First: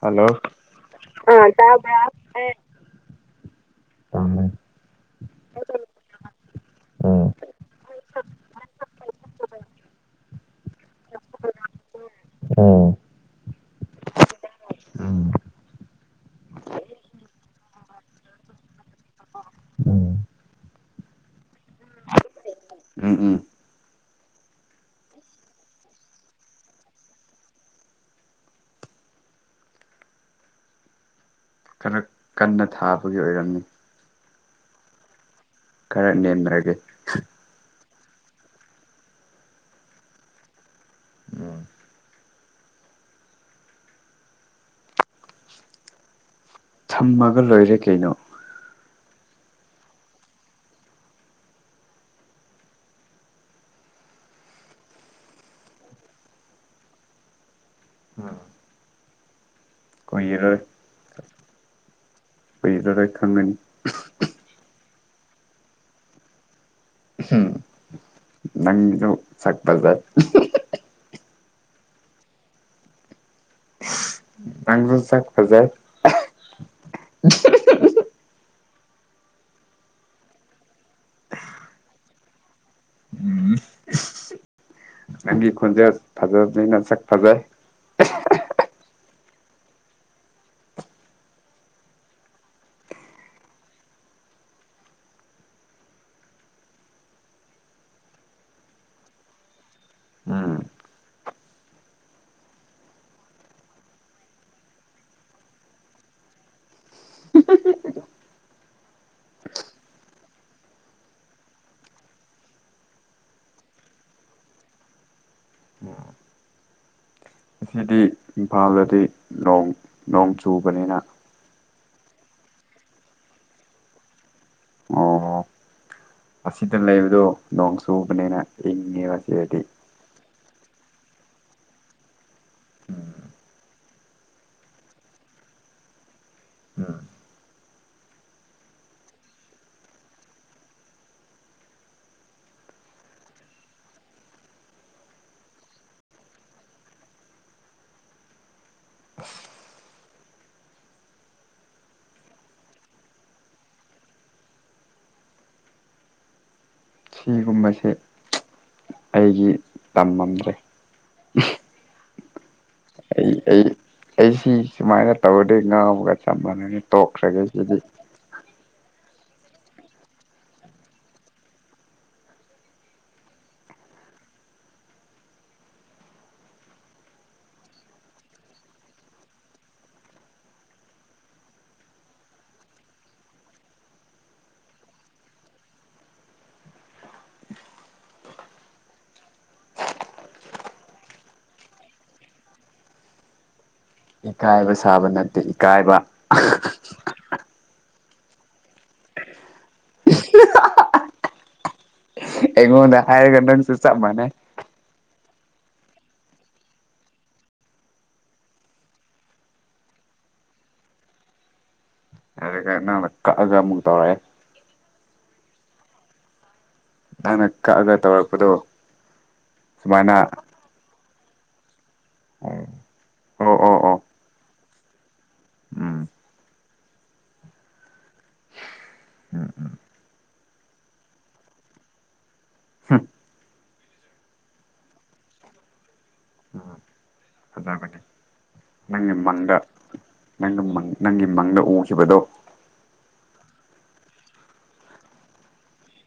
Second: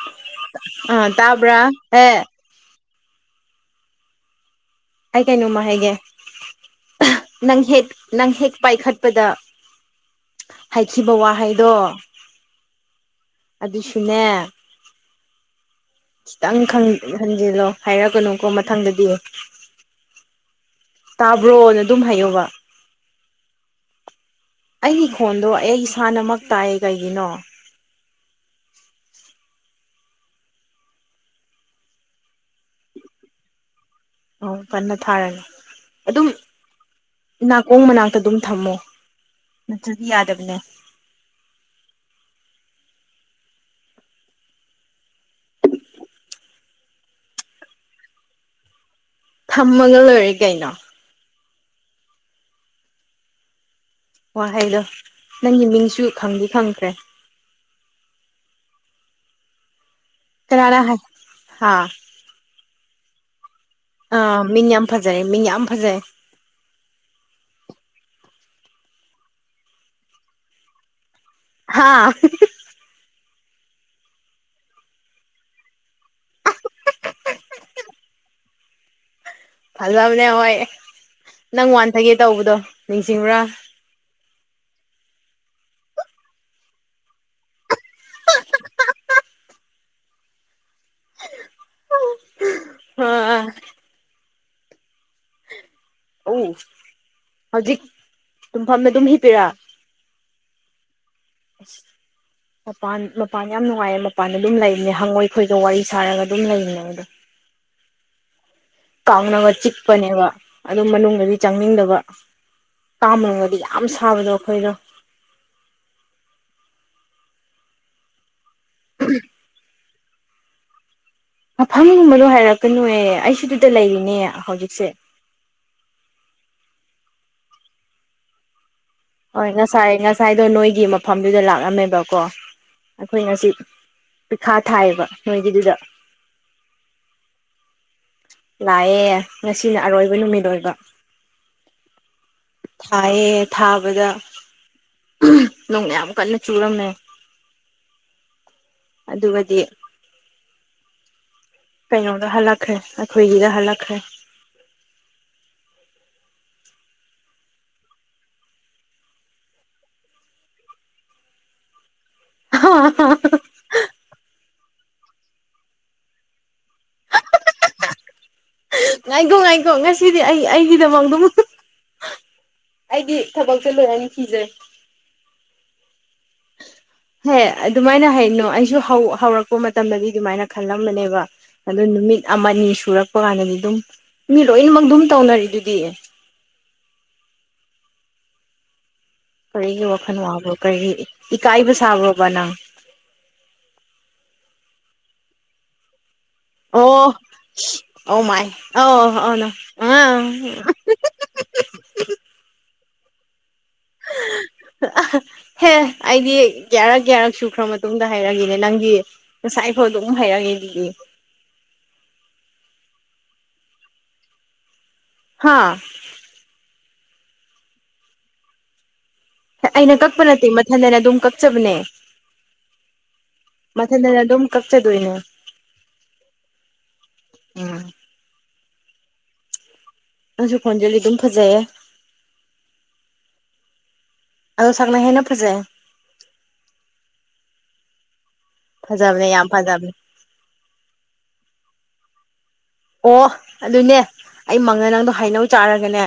hello ꯑꯥ ꯇꯥꯕ꯭ꯔꯥ ꯇ ꯑꯦ ꯇꯃꯦ ꯍꯥꯏꯥꯏ ꯀꯥꯏꯅꯨꯃ ꯍꯦꯒ ꯅꯪ ꯍꯦꯛ ꯅꯪ ꯍꯦꯛ ꯄꯥꯏꯈꯠꯄꯗ ꯍꯥꯏꯈꯤꯕ ꯋꯥꯍꯩꯗꯣ ꯑꯗꯨꯁꯨꯅꯦ ꯈꯤꯇꯪ ꯈꯟꯖꯤꯜꯂꯣ ꯍꯥꯏꯔꯛꯀꯅꯨꯀꯣ ꯃꯊꯪꯗꯗꯤ ꯇꯥꯕ꯭ꯔꯣꯅ ꯑꯗꯨꯝ ꯍꯥꯏꯌꯣꯕ ꯑꯩꯒꯤ ꯈꯣꯟꯗꯣ ꯑꯩ ꯏꯁꯥꯅꯃꯛ ꯇꯥꯛꯑ ꯀꯩꯒꯤꯅꯣ ꯈꯔ ꯀꯟꯅ ꯊꯥꯕꯒꯤ ꯑꯣꯏꯔꯝꯃꯤ ꯑ ꯀꯟꯅ ꯊꯥꯔꯒꯦ ꯑꯗꯨꯝ ꯅꯦꯝꯅꯔꯒꯦ ꯅꯥꯀꯣꯡ ꯃꯅꯥꯛ ꯑꯗꯨꯝ ꯊꯝꯃꯣ ꯅꯠꯇ꯭ꯔꯗꯤ ꯌꯥꯗꯕꯅꯦ ꯊꯝꯃꯒ ꯂꯣꯏꯔꯦ ꯀꯩꯅꯣ ꯊꯃꯒ ꯑꯣꯏꯔꯤ ꯀꯥꯏꯩꯅꯣ ꯋꯥꯍꯩꯗꯣ ꯅꯪꯒꯤ ꯃꯤꯡꯁꯨ ꯈꯪꯗꯤ ꯈꯪꯈ꯭ꯔꯦ ꯀꯨꯏꯔꯔꯣꯏ ꯀꯥꯅꯥ ꯍꯥꯏ ꯍꯥꯥ ꯑꯩꯗꯔ ꯈꯟꯗꯅꯤ ꯑꯥ ꯃꯤꯅ ꯌꯥꯝ ꯐꯖꯔꯦ ꯃꯤ ꯌꯥꯝ ꯐꯖꯔꯦ ꯆꯥꯛꯕꯖꯔ ꯍꯥꯥ ꯅꯪꯖꯣꯟ ꯆꯥꯛ ꯐꯖꯥꯏ ꯐꯜ ꯂꯕꯅꯦ ꯍ ꯅꯪ ꯋꯥꯟꯊꯒꯦ ꯇꯧꯕꯗꯣ ꯅꯤꯡꯁꯤꯡꯕ꯭ꯔꯥ ꯅꯪꯒꯤ ꯈꯣꯟꯖꯦꯜ ꯐꯖꯕꯅꯤꯅ ꯁꯛ ꯐꯖꯩ ꯑ ꯑ ꯍꯧꯖꯤꯛ ꯇꯨꯝꯐꯝꯅ ꯑꯗꯨꯝ ꯍꯤꯞꯄꯤꯔ ꯎꯝ ꯑ ꯃꯄꯥꯟ ꯃꯄꯥꯟ ꯌꯥꯝ ꯅꯨꯡꯉꯥꯏꯌꯦ ꯃꯄꯥꯟ ꯑꯗꯨꯝ ꯂꯩꯔꯤꯅꯦ ꯍꯪꯉꯣꯏꯈꯣꯏꯒ ꯋꯥꯔꯤ ꯁꯥꯔꯒ ꯑꯗꯨꯝ ꯂꯩꯔꯤꯅꯦ ꯑꯗꯣ ꯀꯥꯎꯅꯕ ꯆꯤꯛꯄꯅꯦꯕ ꯑꯗꯨꯝ ꯃꯅꯨꯡꯗꯗꯤ ꯆꯪꯅꯤꯡꯗꯕ ꯄꯥꯝꯃꯒꯗꯤ ꯌꯥꯝ ꯁꯥꯕꯗꯣ ꯑꯩꯈꯣꯏꯗꯣ ꯑ ꯏꯝꯐꯥꯜꯗꯗꯤ ꯅꯣꯡ ꯅꯣꯡ ꯆꯨꯕꯅꯤꯅ ꯐꯝꯒꯨꯝꯕꯅꯣ ꯍꯥꯏꯔꯛꯀꯅꯨꯌꯦ ꯑꯩꯁꯨꯗꯨꯗ ꯂꯩꯔꯤꯅꯦ ꯍꯧꯖꯤꯛꯁꯦ ꯑꯣ ꯑꯁꯤꯗ ꯂꯩꯕꯗꯣ ꯅꯣꯡ ꯆꯨꯕꯅꯤꯅ ꯏꯪꯉꯦꯕ ꯍꯣꯏ ꯁꯤꯗꯗꯤ ꯉꯁꯥꯏ ꯉꯁꯥꯏꯗꯣ ꯅꯣꯏꯒꯤ ꯃꯐꯝꯗꯨꯗ ꯂꯥꯛꯂꯝꯝꯃꯦꯕꯀꯣ ꯑꯩꯈꯣꯏ ꯉꯁꯤ ꯄꯤꯈꯥ ꯊꯥꯏꯑꯕ ꯅꯣꯏꯒꯤꯗꯨꯗ ꯂꯥꯛꯑꯦ ꯉꯁꯤꯅ ꯑꯔꯣꯏꯕ ꯅꯨꯃꯤꯠ ꯑꯣꯏꯕ ꯊꯥꯏꯌꯦ ꯊꯥꯕꯗ ꯅꯣꯡ ꯃ ꯀꯟꯅ ꯆꯨꯔꯝꯃꯦ ꯑꯗꯨꯒꯗꯤ ꯀꯩꯅꯣꯗ ꯍꯜꯂꯛ ꯑꯩꯈꯣꯏꯒꯤꯗ ꯍꯜꯂꯛ ꯍꯥꯏ ꯁꯤꯒꯨꯝꯕꯁꯦ ꯑꯩꯒꯤ ꯇꯝꯃꯝꯗ꯭ꯔꯦ ꯑꯩ ꯑ ꯑꯩ ꯑꯩ ꯁꯤ ꯁꯨꯃꯥꯏꯅ ꯇꯧꯔꯗꯤ ꯉꯥꯎꯕꯒ ꯆꯞ ꯃꯥꯟꯅꯅ ꯇꯣꯛꯈ꯭ꯔꯒꯦ ꯁꯤꯗꯤ ꯉꯥꯏꯈꯣ ꯉꯥꯏꯈꯣ ꯉꯁꯤꯗꯤ ꯑꯩ ꯑꯩꯒꯤꯗꯃꯛꯗ ꯑꯩꯒꯤ ꯊꯕꯛꯁꯦ ꯂꯣꯏꯔꯅ ꯤꯖꯩ [unintelligible] ꯍꯦ ꯑꯗꯨꯃꯥꯏꯅ ꯍꯥꯏꯩꯅꯣ ꯑꯩꯁꯨ ꯍꯧꯔꯛꯄ ꯃꯇꯝꯗꯗꯤ ꯑꯗꯨꯃꯥꯏꯅ ꯈꯜꯂꯝꯕꯅꯦꯕ ꯑꯗꯨ ꯅꯨꯃꯤꯠ ꯑꯃꯅꯤꯅꯤ ꯁꯨꯔꯛꯄ ꯀꯥꯟꯗꯗꯤ ꯑꯗꯨꯝ ꯃꯤ ꯂꯣꯏꯅꯃꯛ ꯑꯗꯨꯝ ꯇꯧꯅꯔꯤ ꯑꯗꯨꯗꯤ [unintelligible] ꯀꯔꯤꯒꯤ ꯋꯥꯈꯜ ꯋꯥꯕꯣ ꯀꯔꯤꯒꯤ ꯏꯀꯥꯏꯕ ꯁꯥꯕ꯭ꯔꯣꯕ ꯅꯪ ꯏꯀꯥꯏꯕ ꯁꯥꯕ ꯅꯠꯇꯦ ꯏꯀꯥꯏꯕ ꯑꯣ ꯑꯣ ꯃꯥꯏ ꯑ ꯑꯅ ꯑ ꯑꯩꯉꯣꯟꯗ ꯍꯥꯏꯔꯒ ꯅꯪꯁꯨ ꯆꯞ ꯃꯥꯟꯅꯩ [unintelligible] ꯍꯦ ꯑꯩꯗꯤ ꯀꯌꯥꯔꯛ ꯀꯌꯥꯔꯛ ꯁꯨꯈ꯭ꯔ ꯃꯇꯨꯡꯗ ꯍꯥꯏꯔꯛꯦꯅꯦ ꯅꯪꯗꯤ ꯉꯁꯥꯏꯐꯥꯎ ꯑꯗꯨꯝ ꯍꯥꯏꯔꯒꯦ ꯍ ꯑꯗ ꯀꯥꯏ ꯀꯛꯑꯒ ꯑꯃꯨꯛ ꯇꯧꯔꯛꯑꯦ ꯍꯥꯥ ꯅꯅꯛ ꯀꯛꯑꯒ ꯇꯧꯔꯛꯄꯗꯣ ꯑꯩꯅ ꯁꯨꯃꯥꯏꯅ ꯀꯛꯄ ꯅꯠꯇꯦ ꯃꯊꯟꯗꯅ ꯑꯗꯨꯝ ꯀꯛꯆꯕꯅꯦ ꯎ ꯃꯊꯟꯗ ꯑꯗꯨꯝ ꯀꯛꯆꯗꯣꯏꯅꯦ ꯎꯝ ꯎꯝ ꯑꯁꯨ ꯈꯣꯟꯖꯜꯂꯤ ꯑꯗꯨꯝ ꯐꯖꯩꯌꯦ ꯑꯗꯣ ꯁꯛꯅꯍꯦꯅ ꯐꯖꯩ ꯅꯪꯒꯤ ꯐꯖꯕꯅꯦ ꯌꯥꯝ ꯃꯪꯗ ꯐꯖꯕꯅꯦ ꯅꯪꯒꯤ ꯃꯪ ꯅꯪꯒꯤ ꯃꯪꯗ ꯎꯈꯤꯕꯗꯣ ꯑꯣ ꯑꯗꯨꯅꯦ ꯑꯩ ꯃꯪꯉ ꯅꯪꯗꯣ ꯍꯥꯏꯅꯧ ꯆꯥꯔꯒꯅꯦ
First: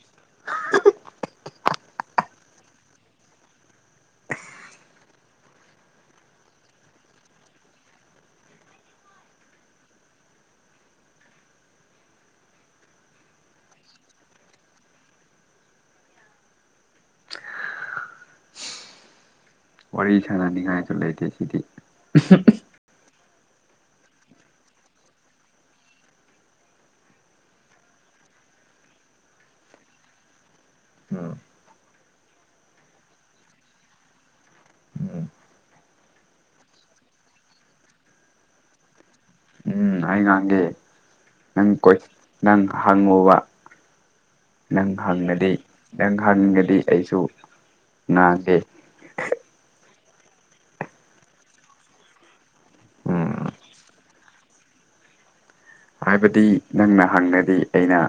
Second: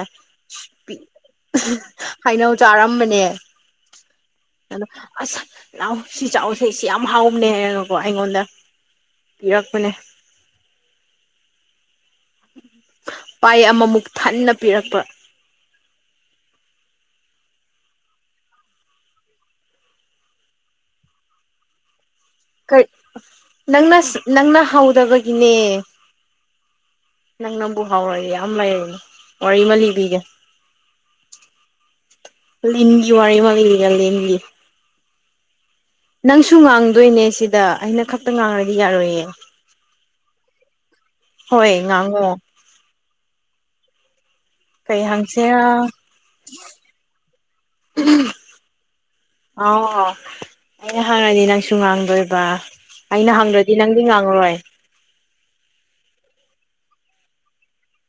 ꯍꯥꯏꯩꯅꯧ ꯆꯥꯔꯝꯕꯅꯦ ꯑꯗꯣ ꯑꯁ ꯂꯥꯛ ꯁꯤ ꯆꯥꯎꯁꯦ ꯁꯤ ꯌꯥꯝ ꯍꯥꯎꯕꯅꯦ ꯍꯥꯏꯀꯣ ꯑꯩꯉꯣꯟꯗ ꯄꯤꯔꯛꯄꯅꯦ ꯄꯥꯏ ꯑꯃꯃꯨꯛ ꯊꯟꯅ ꯄꯤꯔꯛꯄ ꯋꯥꯔꯤ ꯁꯥꯟꯅꯅꯤꯡꯉꯥꯏꯁꯨ ꯂꯩꯇꯦ ꯁꯤꯗꯤ ꯀꯔꯤ ꯅꯪꯅ ꯅꯪꯅ ꯍꯧꯗꯕꯒꯤꯅꯦ ꯅꯪ ꯅꯪꯕꯨ ꯍꯥꯎꯔꯦ ꯌꯥꯝ ꯂꯩꯔꯦꯅꯦ ꯋꯥꯔꯤ ꯑꯃ ꯂꯤꯕꯤꯒꯦ ꯂꯤꯒꯤ ꯋꯥꯔꯤ ꯃꯥ ꯂꯩꯒ ꯂ ꯂꯤ ꯅꯪꯁꯨ ꯉꯥꯡꯗꯣꯏꯅꯦ ꯁꯤꯗ ꯑꯩꯅ ꯈꯛꯇ ꯉꯥꯡꯔꯗꯤ ꯌꯥꯔꯣꯏꯌꯦ ꯑꯩꯉꯥꯡꯒꯤ ꯅꯪ ꯍꯣꯏ ꯀꯣꯏ ꯉꯥꯡꯉꯣ ꯅꯪ ꯍꯪꯉꯨꯕ ꯅꯪ ꯀꯩ ꯍꯪꯉꯗꯤ ꯍꯪꯁꯦꯔꯥ ꯅꯪ ꯍꯪꯉꯗꯤ ꯑꯩꯁꯨ ꯅ ꯀꯦ ꯑꯥꯎ ꯑꯩꯅ ꯍꯪꯉꯗꯤ ꯅꯪꯁꯨ ꯉꯥꯡꯗꯣꯏꯕ ꯎꯝ ꯑꯩꯅ ꯍꯪꯗ꯭ꯔꯗꯤ ꯅꯪꯗꯤ ꯉꯥꯡꯉꯔꯣꯏ [unintelligible] ꯍꯥꯏꯕꯗꯤ ꯅꯪꯅ ꯍꯪꯉꯗꯤ ꯑꯩꯅ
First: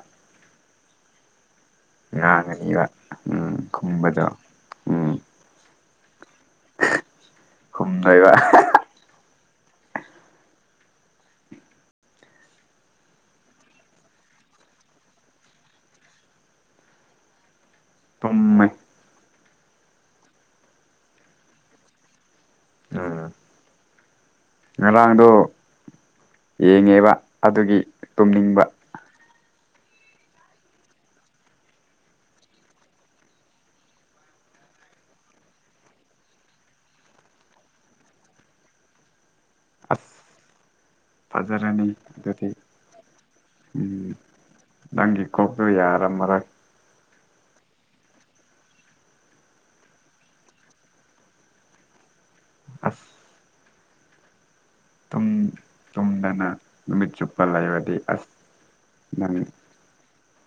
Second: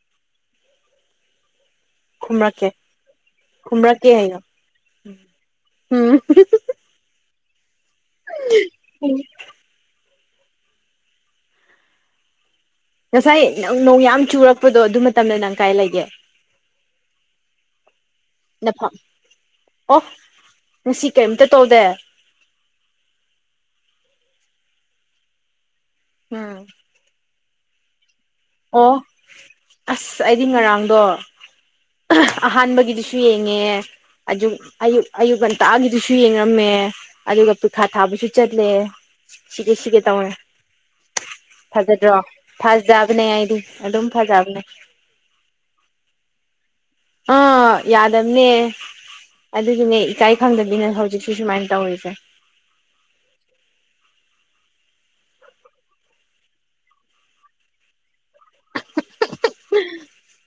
ꯈꯨꯝꯔꯀꯦ ꯉꯥꯡꯉꯅꯤꯕ ꯎꯝ ꯈꯨꯝꯔꯀꯦ ꯈꯨꯝꯕꯗꯣ ꯍꯥꯏꯒ ꯎꯝ ꯎꯝ ꯍꯨꯝꯗꯣꯏꯕ ꯉꯁꯥꯏ ꯅꯪ ꯅꯣꯡ ꯌꯥꯝ ꯆꯨꯔꯛꯄꯗꯣ ꯑꯗꯨ ꯃꯇꯝꯗ ꯅꯪ ꯀꯥꯏ ꯂꯩꯒꯦ ꯇꯨꯝꯃꯦ ꯅꯐꯝ ꯑꯣ ꯉꯁꯤ ꯀꯩꯝꯇ ꯇꯧꯗꯦ ꯉꯔꯥꯡꯗꯣ ꯎꯝ ꯌꯦꯡꯉꯦꯕ ꯑꯗꯨꯒꯤ ꯇꯨꯝꯅꯤꯡꯕ ꯑꯣ ꯑꯁ ꯑꯩꯗꯤ ꯉꯔꯥꯡꯗꯣ ꯑꯍꯥꯟꯕꯒꯤꯗꯨꯁꯨ ꯌꯦꯡꯉꯦ ꯑꯛ ꯑꯌꯨꯛ ꯑꯌꯨꯛ ꯉꯟꯇꯥꯒꯤꯗꯨꯁꯨ ꯌꯦꯡꯉꯝꯃꯦ ꯑꯗꯨꯒ ꯄꯤꯈꯥ ꯊꯥꯕꯁꯨ ꯆꯠꯂꯦ ꯁꯤꯒꯦ ꯁꯤꯒꯦ ꯑꯁ ꯇꯥꯃ ꯐꯖꯔꯅꯤ ꯐꯥꯖꯗ꯭ꯔꯣ ꯑꯗꯨꯗꯤ ꯐꯖ ꯎꯝ ꯗꯪꯒꯤ ꯀꯣꯀ ꯌꯥꯔ ꯃꯔꯔ ꯑ ꯌꯥꯗꯗꯝꯅꯦ ꯑꯗꯨꯒꯤꯅꯦ ꯏꯀꯥꯏ ꯈꯪꯗꯅꯤꯅ ꯍꯧꯖꯤꯛꯁꯤ ꯁꯨꯃꯥꯏꯅ ꯇꯧꯔꯤꯁꯦ ꯑꯁ ꯇꯨꯝꯗꯅ ꯅꯨꯃꯤꯠ ꯆꯨꯞꯄ ꯂꯩꯕꯗꯤ ꯑꯁ ꯃ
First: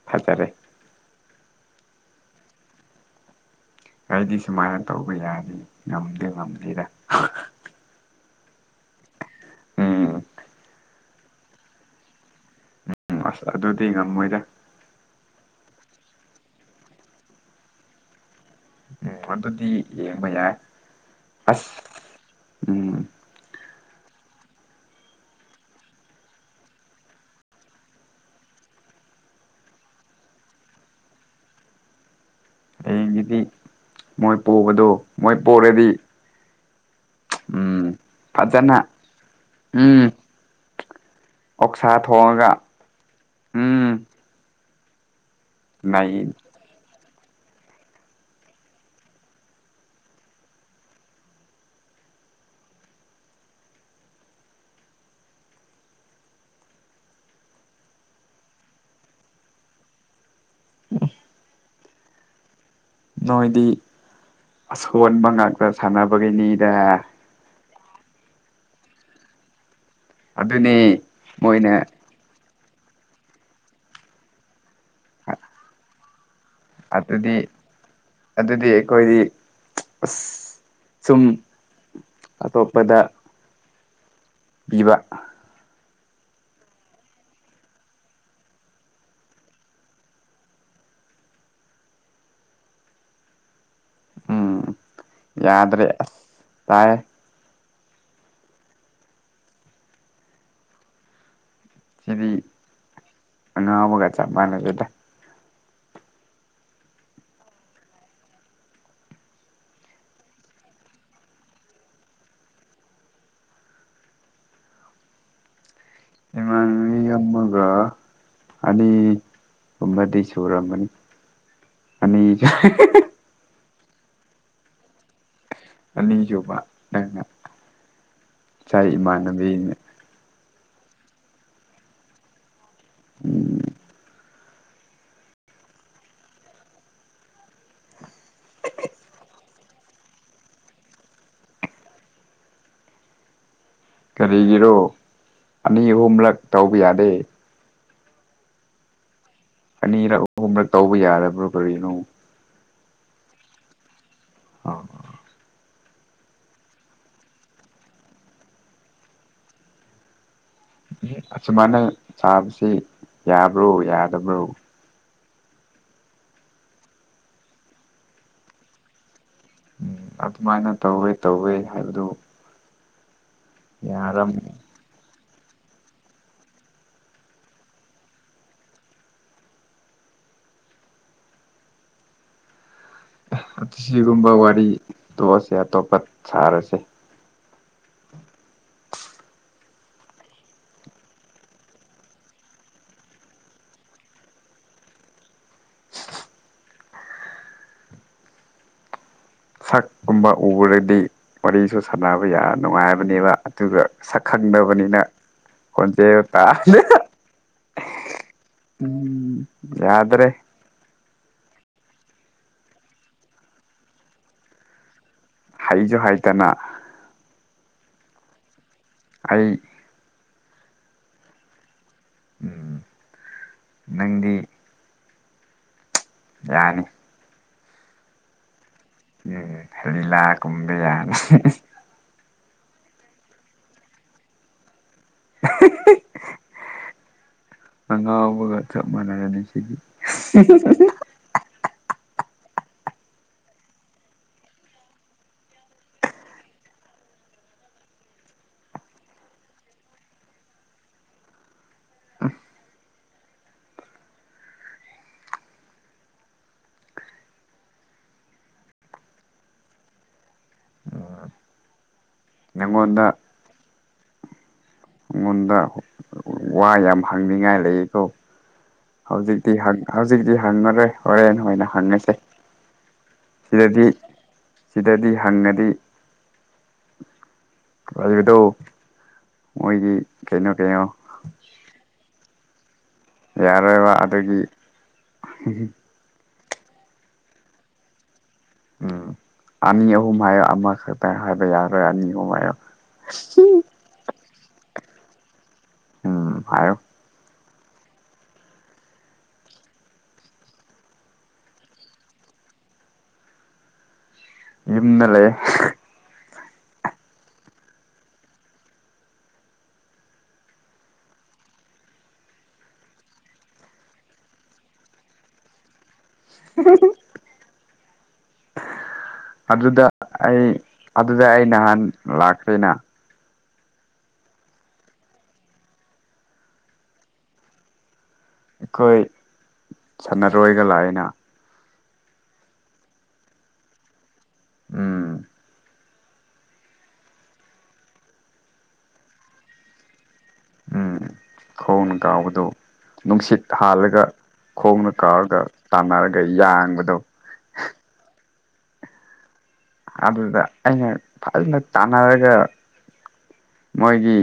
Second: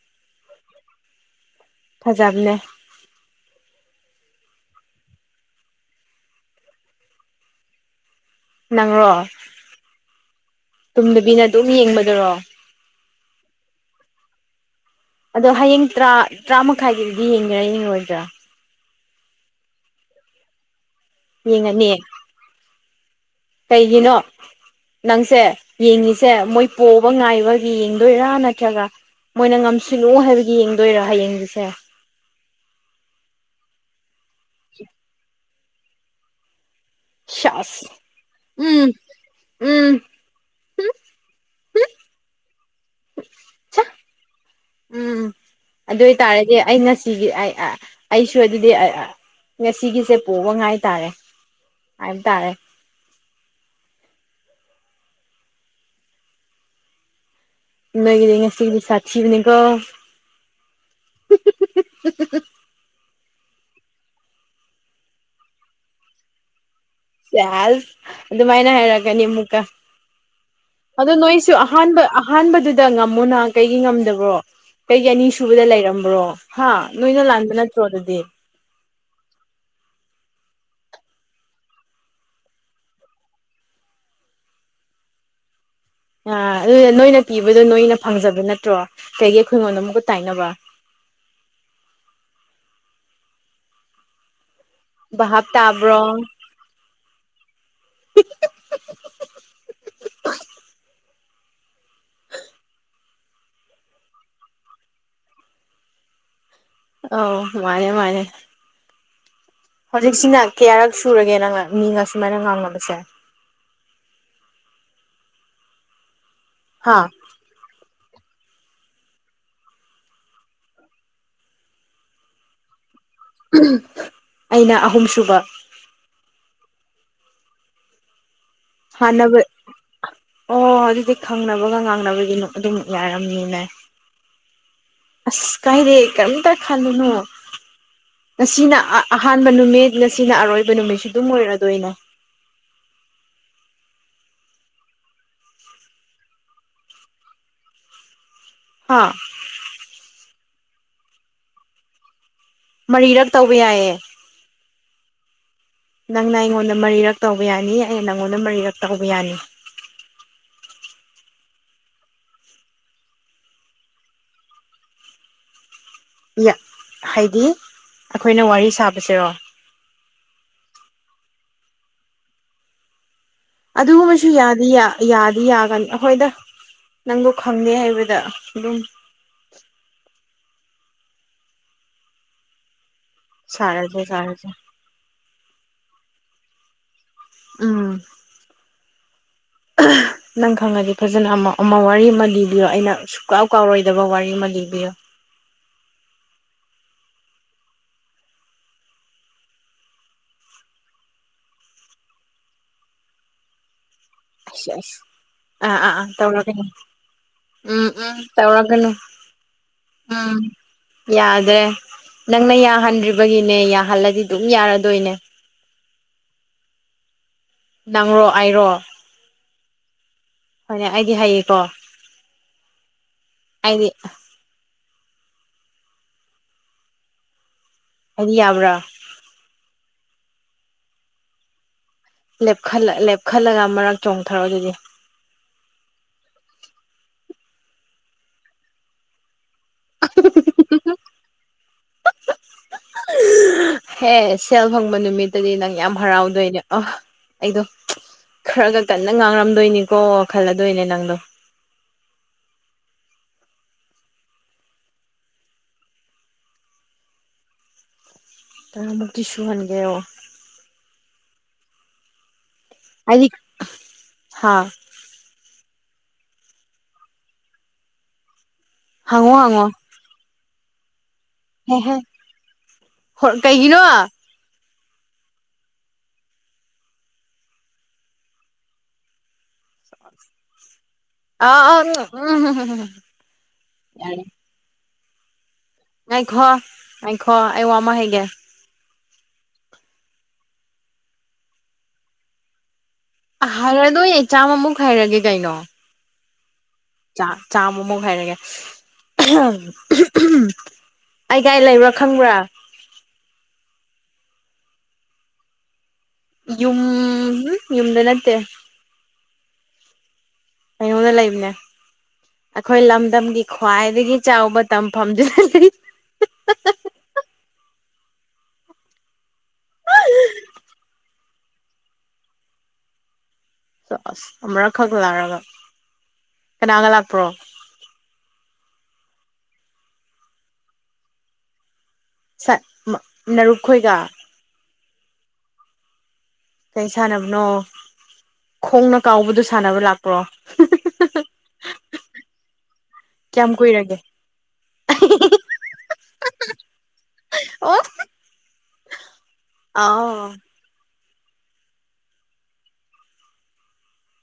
ꯐꯥꯆꯦ ꯐꯖꯕꯅꯦ ꯑꯩꯗꯤ ꯁꯨꯃꯥꯏꯅ ꯇꯧꯕ ꯌꯥꯗꯤꯦ ꯉꯝꯗꯦ ꯉꯝꯗꯦꯗ ꯅꯪꯔꯣ ꯎꯝ ꯇꯨꯝꯗꯕꯤꯅ ꯑꯗꯨꯝ ꯌꯦꯡꯕꯗꯨꯔꯣ ꯎꯝ ꯑꯁ ꯑꯗꯨꯗꯤ ꯉꯝꯃꯣꯏꯗ ꯑꯗꯣ ꯍꯌꯦꯡ ꯇꯔꯥ ꯇꯔꯥꯃꯥꯏꯒꯤꯗꯨꯗꯤ ꯌꯦꯡꯒꯦꯔꯥ ꯌꯦꯡꯉꯣꯏꯗ꯭ꯔꯥ ꯎꯝ ꯑꯗꯨꯗꯤ ꯌꯦꯡꯕ ꯌꯥꯏ ꯑꯁ ꯌꯦꯡꯉꯅꯤ ꯎꯝ ꯀꯩꯒꯤꯅꯣ ꯅꯪꯁꯦ ꯌꯦꯡꯉꯤꯁꯦ ꯃꯣꯏ ꯄꯣꯛꯕ ꯉꯥꯏꯕꯒꯤ ꯌꯦꯡꯗꯣꯏꯔꯥ ꯅꯠꯇ꯭ꯔꯒ ꯃꯣꯏꯅ ꯉꯝꯁꯤꯜꯂꯨ ꯍꯥꯏꯕꯒꯤ ꯌꯦꯡꯗꯣꯏꯔꯥ ꯍꯌꯦꯡꯗꯨꯁꯦ ꯍꯌꯦꯡꯒꯤꯗꯤ ꯃꯣꯏ ꯄꯕꯗꯣ ꯃꯣꯏ ꯄꯔꯗꯤ ꯎꯝ ꯁꯁ ꯐꯖꯟꯅꯥ ꯎꯝ ꯎꯝ ꯑꯣꯛꯁꯥ ꯊꯣꯡꯉꯒ ꯆ ꯎꯝ ꯑꯗꯨ ꯅꯩ ꯑꯣꯏꯇꯥꯔꯗꯤ ꯑꯩ ꯉꯁꯤ ꯁꯤꯒꯤ ꯑꯩ ꯑꯩꯁꯨ ꯑꯗꯨꯗꯤ ꯉꯁꯤꯒꯤꯁꯦ ꯄꯣꯛꯕ ꯉꯥꯏ ꯇꯔꯦ ꯍꯥꯏꯇꯥꯔꯦ ꯂꯩꯒꯤꯗꯤ ꯉ ꯁꯤꯗꯤ ꯁꯥꯁꯤꯤꯕꯅꯤꯀꯣ [unintelligible] ꯅꯣꯏꯗꯤ ꯑꯁꯣꯟꯕ ꯉꯥꯛꯇ ꯁꯥꯟꯅꯕꯒꯤꯅꯤꯗ ꯁꯦꯁ ꯑꯗꯨꯃꯥꯏꯅ ꯍꯥꯏꯔꯛꯀꯅꯤ ꯑꯃꯨꯛꯀ ꯑꯗꯨꯅꯤ ꯑꯗꯣ ꯅꯣꯏꯁꯨ ꯃꯣꯏꯅ ꯑꯍꯥꯟꯕ ꯑꯍꯥꯟꯕꯗꯨꯗꯤ ꯗ ꯉꯝꯃꯣ ꯅꯍ ꯀꯩꯒꯤ ꯉꯝꯗꯕ꯭ꯔꯣ ꯀꯩꯒꯤ ꯑꯅꯤ ꯁꯨꯕꯗ ꯂꯩꯔꯝꯕ꯭ꯔꯣ ꯍꯥꯥ ꯅꯣꯏꯅ ꯑꯗꯨꯗꯤ ꯂꯥꯟꯕ ꯅꯇ꯭ꯔꯣ ꯑꯗꯨꯗꯤ ꯑꯗꯨꯗꯤ ꯑꯩꯈꯣꯏꯗꯤ ꯑꯁ ꯁꯨꯝ ꯑꯇꯣꯞꯄꯗ ꯄꯤꯕ ꯑꯥ ꯑꯗꯨꯗ ꯅꯣꯏꯅ ꯄꯤꯕꯗꯣ ꯅꯣꯏꯅ ꯐꯪꯖꯕ ꯅꯠꯇ꯭ꯔꯣ ꯀꯩꯒꯤ ꯑꯩꯈꯣꯏꯉꯣꯟꯗ ꯑꯃꯨꯛꯀ ꯇꯥꯏꯅꯕ [inaudible] ꯑ ꯍꯥꯞ ꯇꯥꯕ꯭ꯔꯣꯡ ꯇꯥꯏ ꯍꯍꯍꯍꯍ ꯁꯤꯗꯤꯕꯒ ꯆ ꯃꯥꯅꯦꯇ ꯑ ꯃꯥꯅꯦ ꯃꯥꯅꯦ ꯍꯧꯖꯤꯛꯁꯤꯅ ꯀꯌꯥꯔꯛ ꯁꯨꯔꯒꯦ ꯅꯪ ꯃꯤꯒ ꯁꯨꯃꯥꯏꯅ ꯉꯥꯡꯅꯕꯁꯦ ꯑ ꯏꯃꯥꯟꯕꯤ ꯍꯥ ꯑꯃꯒ ꯑꯅꯤ ꯍꯨꯝꯕꯗꯤ ꯁꯨꯔꯝꯅꯤ ꯑꯅꯤꯖ ꯑꯩꯅ ꯑꯍꯨꯝꯁꯨꯕ ꯑꯅꯤꯁꯨꯕ ꯅꯪꯅ ꯏ ꯍꯥꯟꯅꯕ ꯏꯃꯥꯟꯅꯕꯤꯅꯤ ꯑꯣ ꯑꯗꯨꯗꯤ ꯈꯪꯅꯕꯒ ꯉꯥꯡꯅꯕꯒꯤ ꯑꯗꯨꯝ ꯎꯝ ꯌꯥꯔꯝꯅꯤꯅꯦ ꯑꯁ ꯀꯥꯏꯔꯦ ꯀꯔꯝ ꯇ ꯈꯜꯂꯨꯅꯣ ꯉꯁꯤꯅ ꯑꯍꯥꯟꯕ ꯅꯨꯃꯤꯠ ꯉꯁꯤꯅ ꯑꯔꯣꯏꯕ ꯅꯨꯃꯤꯠꯁꯨ ꯑꯗꯨꯝ ꯑꯣꯏꯔꯗꯣꯏꯅꯦ [inaudible] ꯀꯔꯤꯒꯤꯔꯣ ꯑꯅꯤ ꯑꯍꯨꯝꯂꯛ ꯇꯧꯕ ꯌꯥꯗꯦ ꯍꯥꯥ ꯑꯅꯤꯔꯛ ꯑꯍꯨꯝꯂꯛ ꯇꯧꯕ ꯌꯥꯔꯕ꯭ꯔꯣ ꯀꯔꯤꯅꯣ ꯃꯔꯤꯔꯛ ꯇꯧꯕ ꯌꯥꯏꯌꯦ ꯑ ꯅꯪꯅ ꯑꯩꯉꯣꯟꯗ ꯃꯔꯤꯔꯛ ꯇꯧꯕ ꯌꯥꯅꯤ ꯑꯩ ꯅꯪꯉꯣꯟꯗ ꯃꯔꯤꯔꯛ ꯇꯧꯕ ꯌꯥꯅꯤ ꯁꯨꯃꯥꯏꯅ ꯁꯥꯕꯁꯤ ꯌꯥꯕ꯭ꯔꯣ ꯌꯥꯗꯕ꯭ꯔꯣ ꯍꯥꯏꯗꯤ ꯑꯩꯈꯣꯏꯅ ꯋꯥꯔꯤ ꯁꯥꯕꯕꯁꯤꯔꯣ ꯎꯝ ꯑꯗꯨꯃꯥꯏꯅ ꯇꯧꯋꯦ ꯇꯧꯋꯦ ꯍꯥꯏꯕꯗꯨ ꯑꯗꯨꯒꯨꯝꯕꯁꯨ ꯌꯥꯔꯝ ꯌꯥꯗꯤ ꯌꯥ ꯌꯥꯒꯅꯤ ꯑꯩꯈꯣꯏꯗ ꯅꯪꯗꯣ ꯈꯪꯗꯦ ꯍꯥꯏꯕꯗ ꯑꯗꯨꯝ [inaudible] ꯁꯥꯔꯁꯦ ꯁꯤꯒꯨꯝꯕ ꯁꯥꯔꯁꯦ ꯋꯥꯔꯤ ꯇꯣꯛꯑꯁꯦ ꯑꯇꯣꯞꯄ ꯁꯥꯔꯁꯦ ꯎꯝ ꯅꯪ ꯈꯪꯉꯗꯤ ꯐꯖꯅ ꯑꯃ ꯑꯃ ꯋꯥꯔꯤ ꯑꯃ ꯂꯤꯕꯤꯌꯣ ꯑꯩꯅ ꯁꯨꯛꯀꯥꯎ ꯀꯥꯎꯔꯣꯏꯗꯕ ꯋꯥꯔꯤ ꯑꯃ ꯂꯤꯕꯤꯌꯣ [inaudible] ꯁꯛꯀꯨꯝꯕ ꯎꯕꯗꯗꯤ ꯋꯥꯔꯤꯁꯨ ꯁꯥꯟꯅꯕ ꯌꯥꯝ ꯅꯨꯡꯉꯥꯏꯕꯅꯦꯕ ꯑꯗꯨꯒ ꯑꯁ ꯑꯁ ꯁꯛꯈꯪꯗꯅꯕꯅꯤꯅ ꯑꯥ ꯑꯥ ꯑꯥ ꯀꯣꯟꯖꯦ ꯇꯥ ꯇꯧꯔꯒꯅꯨ ꯎꯝ ꯎꯝ ꯇꯧꯔꯒꯅꯨ ꯎꯝ ꯌꯥꯗ꯭ꯔꯦ ꯎꯝ ꯌꯥꯗ꯭ꯔꯦ ꯅꯪꯅ ꯌꯥꯍꯟꯗ꯭ꯔꯤꯕꯒꯤꯅꯦ ꯌꯥꯍꯜꯂꯗꯤ ꯑꯗꯨꯝ ꯌꯥꯔꯗꯣꯏꯅꯦ ꯑꯩꯁꯨ ꯍꯥꯏꯗꯅ ꯅꯪꯔꯣ ꯑꯩꯔꯣ ꯑꯩ ꯍꯣꯏꯅꯦ ꯑꯩꯗꯤ ꯍꯥꯏꯌꯦꯀꯣ ꯎꯝ ꯅꯪꯗꯤ ꯌꯥꯅꯤ ꯍꯥꯏꯗꯤ ꯌꯥꯕ꯭ꯔꯥ ꯎꯝ ꯍꯂꯥ ꯀꯕ ꯌꯥꯅꯤ ꯂꯦꯞꯈꯠꯂꯒ ꯃꯔꯛ ꯆꯣꯡꯊꯔꯛꯑꯣ ꯑꯗꯨꯗꯤ ꯑ ꯉꯥꯎꯕꯒ ꯆꯞ ꯃꯥꯟꯅꯔꯅꯤ [inaudible] [inaudible] ꯍꯦ ꯁꯦꯜ ꯐꯪꯕ ꯅꯨꯃꯤꯠꯇꯗꯤ ꯅꯪ ꯌꯥꯝ ꯍꯔꯥꯎꯗꯣꯏꯅꯦ ꯑ ꯑꯩꯗꯣ ꯈꯔ ꯈ ꯀꯟꯅ ꯉꯥꯡꯔꯝꯗꯣꯏꯅꯤꯀꯣ ꯈꯜꯂꯗꯣꯏꯅꯦ ꯅꯪꯗꯣ ꯇ ꯀꯤꯁꯨ ꯍꯥꯏꯟꯒꯦ ꯑꯣ ꯅꯪꯉꯣꯟꯗ ꯍꯥꯥ ꯑꯩꯉꯣꯟꯗ ꯋꯥ ꯌꯥꯝ ꯍꯪꯅꯤꯡꯉꯥꯏ ꯂꯩꯀꯣ ꯍꯪꯉꯣ ꯍꯧꯖꯤꯛꯇꯤ ꯍꯪꯉꯣ ꯍꯧꯖꯤꯛꯇꯤ ꯍꯪꯉꯔꯦ ꯍꯣꯔꯦꯟ ꯅꯣꯏꯅ ꯍꯦ ꯍꯦ ꯍꯪꯉꯁꯦ ꯍꯣꯏ ꯀꯩꯒꯤꯅꯣ ꯁꯤꯗꯗꯤ ꯑ ꯁꯤꯗꯗꯤ ꯍꯪꯉꯗꯤ ꯍꯥꯏꯕꯗꯣ ꯃꯣꯏꯒꯤ ꯀꯩꯅꯣ ꯀꯩꯅꯣ ꯑ ꯎꯝ ꯌꯥꯔꯣꯏꯕ ꯌꯥꯔꯦ ꯑꯗꯨꯗꯒꯤ ꯑꯥꯏꯈꯣ ꯑꯥꯏꯈꯣ ꯑ ꯋꯥꯃ ꯍꯦꯒꯦ ꯎꯝ ꯑꯅꯤ ꯑꯍꯨꯝ ꯍꯥꯏꯌꯣ ꯑꯃꯈꯛꯇꯪ ꯍꯥꯏꯕ ꯌꯥꯔꯣꯏ ꯑꯅꯤ ꯑꯍꯨꯝ ꯍꯥꯏꯌꯣ ꯍꯥꯏꯔꯗꯣꯏ ꯑꯩ ꯆꯥꯝꯃꯃꯨꯛ ꯍꯥꯏꯔꯒꯦ ꯀꯩꯅꯣ ꯎꯝ ꯍꯥꯏ ꯆꯥꯃꯃꯨ ꯍꯥꯏꯔꯒꯦ ꯑꯩꯒꯥꯏ ꯂꯩꯕ꯭ꯔꯥ ꯈꯪꯕ꯭ꯔꯥ ꯏꯝꯅ ꯂꯩ ꯌꯨꯝ ꯌꯨꯝꯗ ꯅꯠꯇꯦ ꯑꯩꯉꯟꯅ ꯂꯩꯕꯅꯦ ꯑꯩꯈꯣꯏ ꯂꯝꯗꯝꯒꯤ ꯈ꯭ꯋꯥꯏꯗꯒꯤ ꯆꯥꯎꯕ ꯇꯝꯐꯝꯗꯨ [inaudible] [unintelligible] ꯑꯗꯨꯗ ꯑꯩ ꯑꯗꯨꯗ ꯑꯩ ꯅꯍꯥꯟ ꯂꯥꯛꯇꯦꯅ ꯆꯁ ꯑꯃꯔꯛꯈꯛ ꯂꯥꯛꯔꯒ ꯀꯅꯥꯒ ꯂꯥꯛꯄ꯭ꯔꯣ ꯑꯩꯈꯣꯏ ꯁꯥꯟꯅꯔꯣꯏꯒ ꯂꯥꯛꯑꯅ ꯔꯨꯛ ꯈꯣꯏꯒ ꯎꯝ ꯀꯩ ꯁꯥꯟꯅꯕꯅꯣ ꯈꯣꯡꯅ ꯀꯥꯎꯕꯗꯣ ꯁꯥꯟꯅꯕ ꯂꯥꯛ [inaudible] [inaudible] ꯈꯣꯟꯒꯥꯎꯗ ꯀꯌꯥꯝ ꯅꯨꯡꯁꯤꯠ ꯀꯨꯏꯔꯒꯦ ꯍꯥꯜꯂꯒ ꯈꯣꯡꯅ ꯀꯥꯎꯔꯒ ꯇꯥꯟꯅꯔꯒ ꯌꯥꯡꯕꯗꯣ ꯑꯣ ꯑꯥꯎ ꯑꯗꯨꯗ ꯑꯩꯅ ꯐꯖꯅ ꯇꯥꯟꯅꯔꯒ ꯃꯣꯏꯒꯤ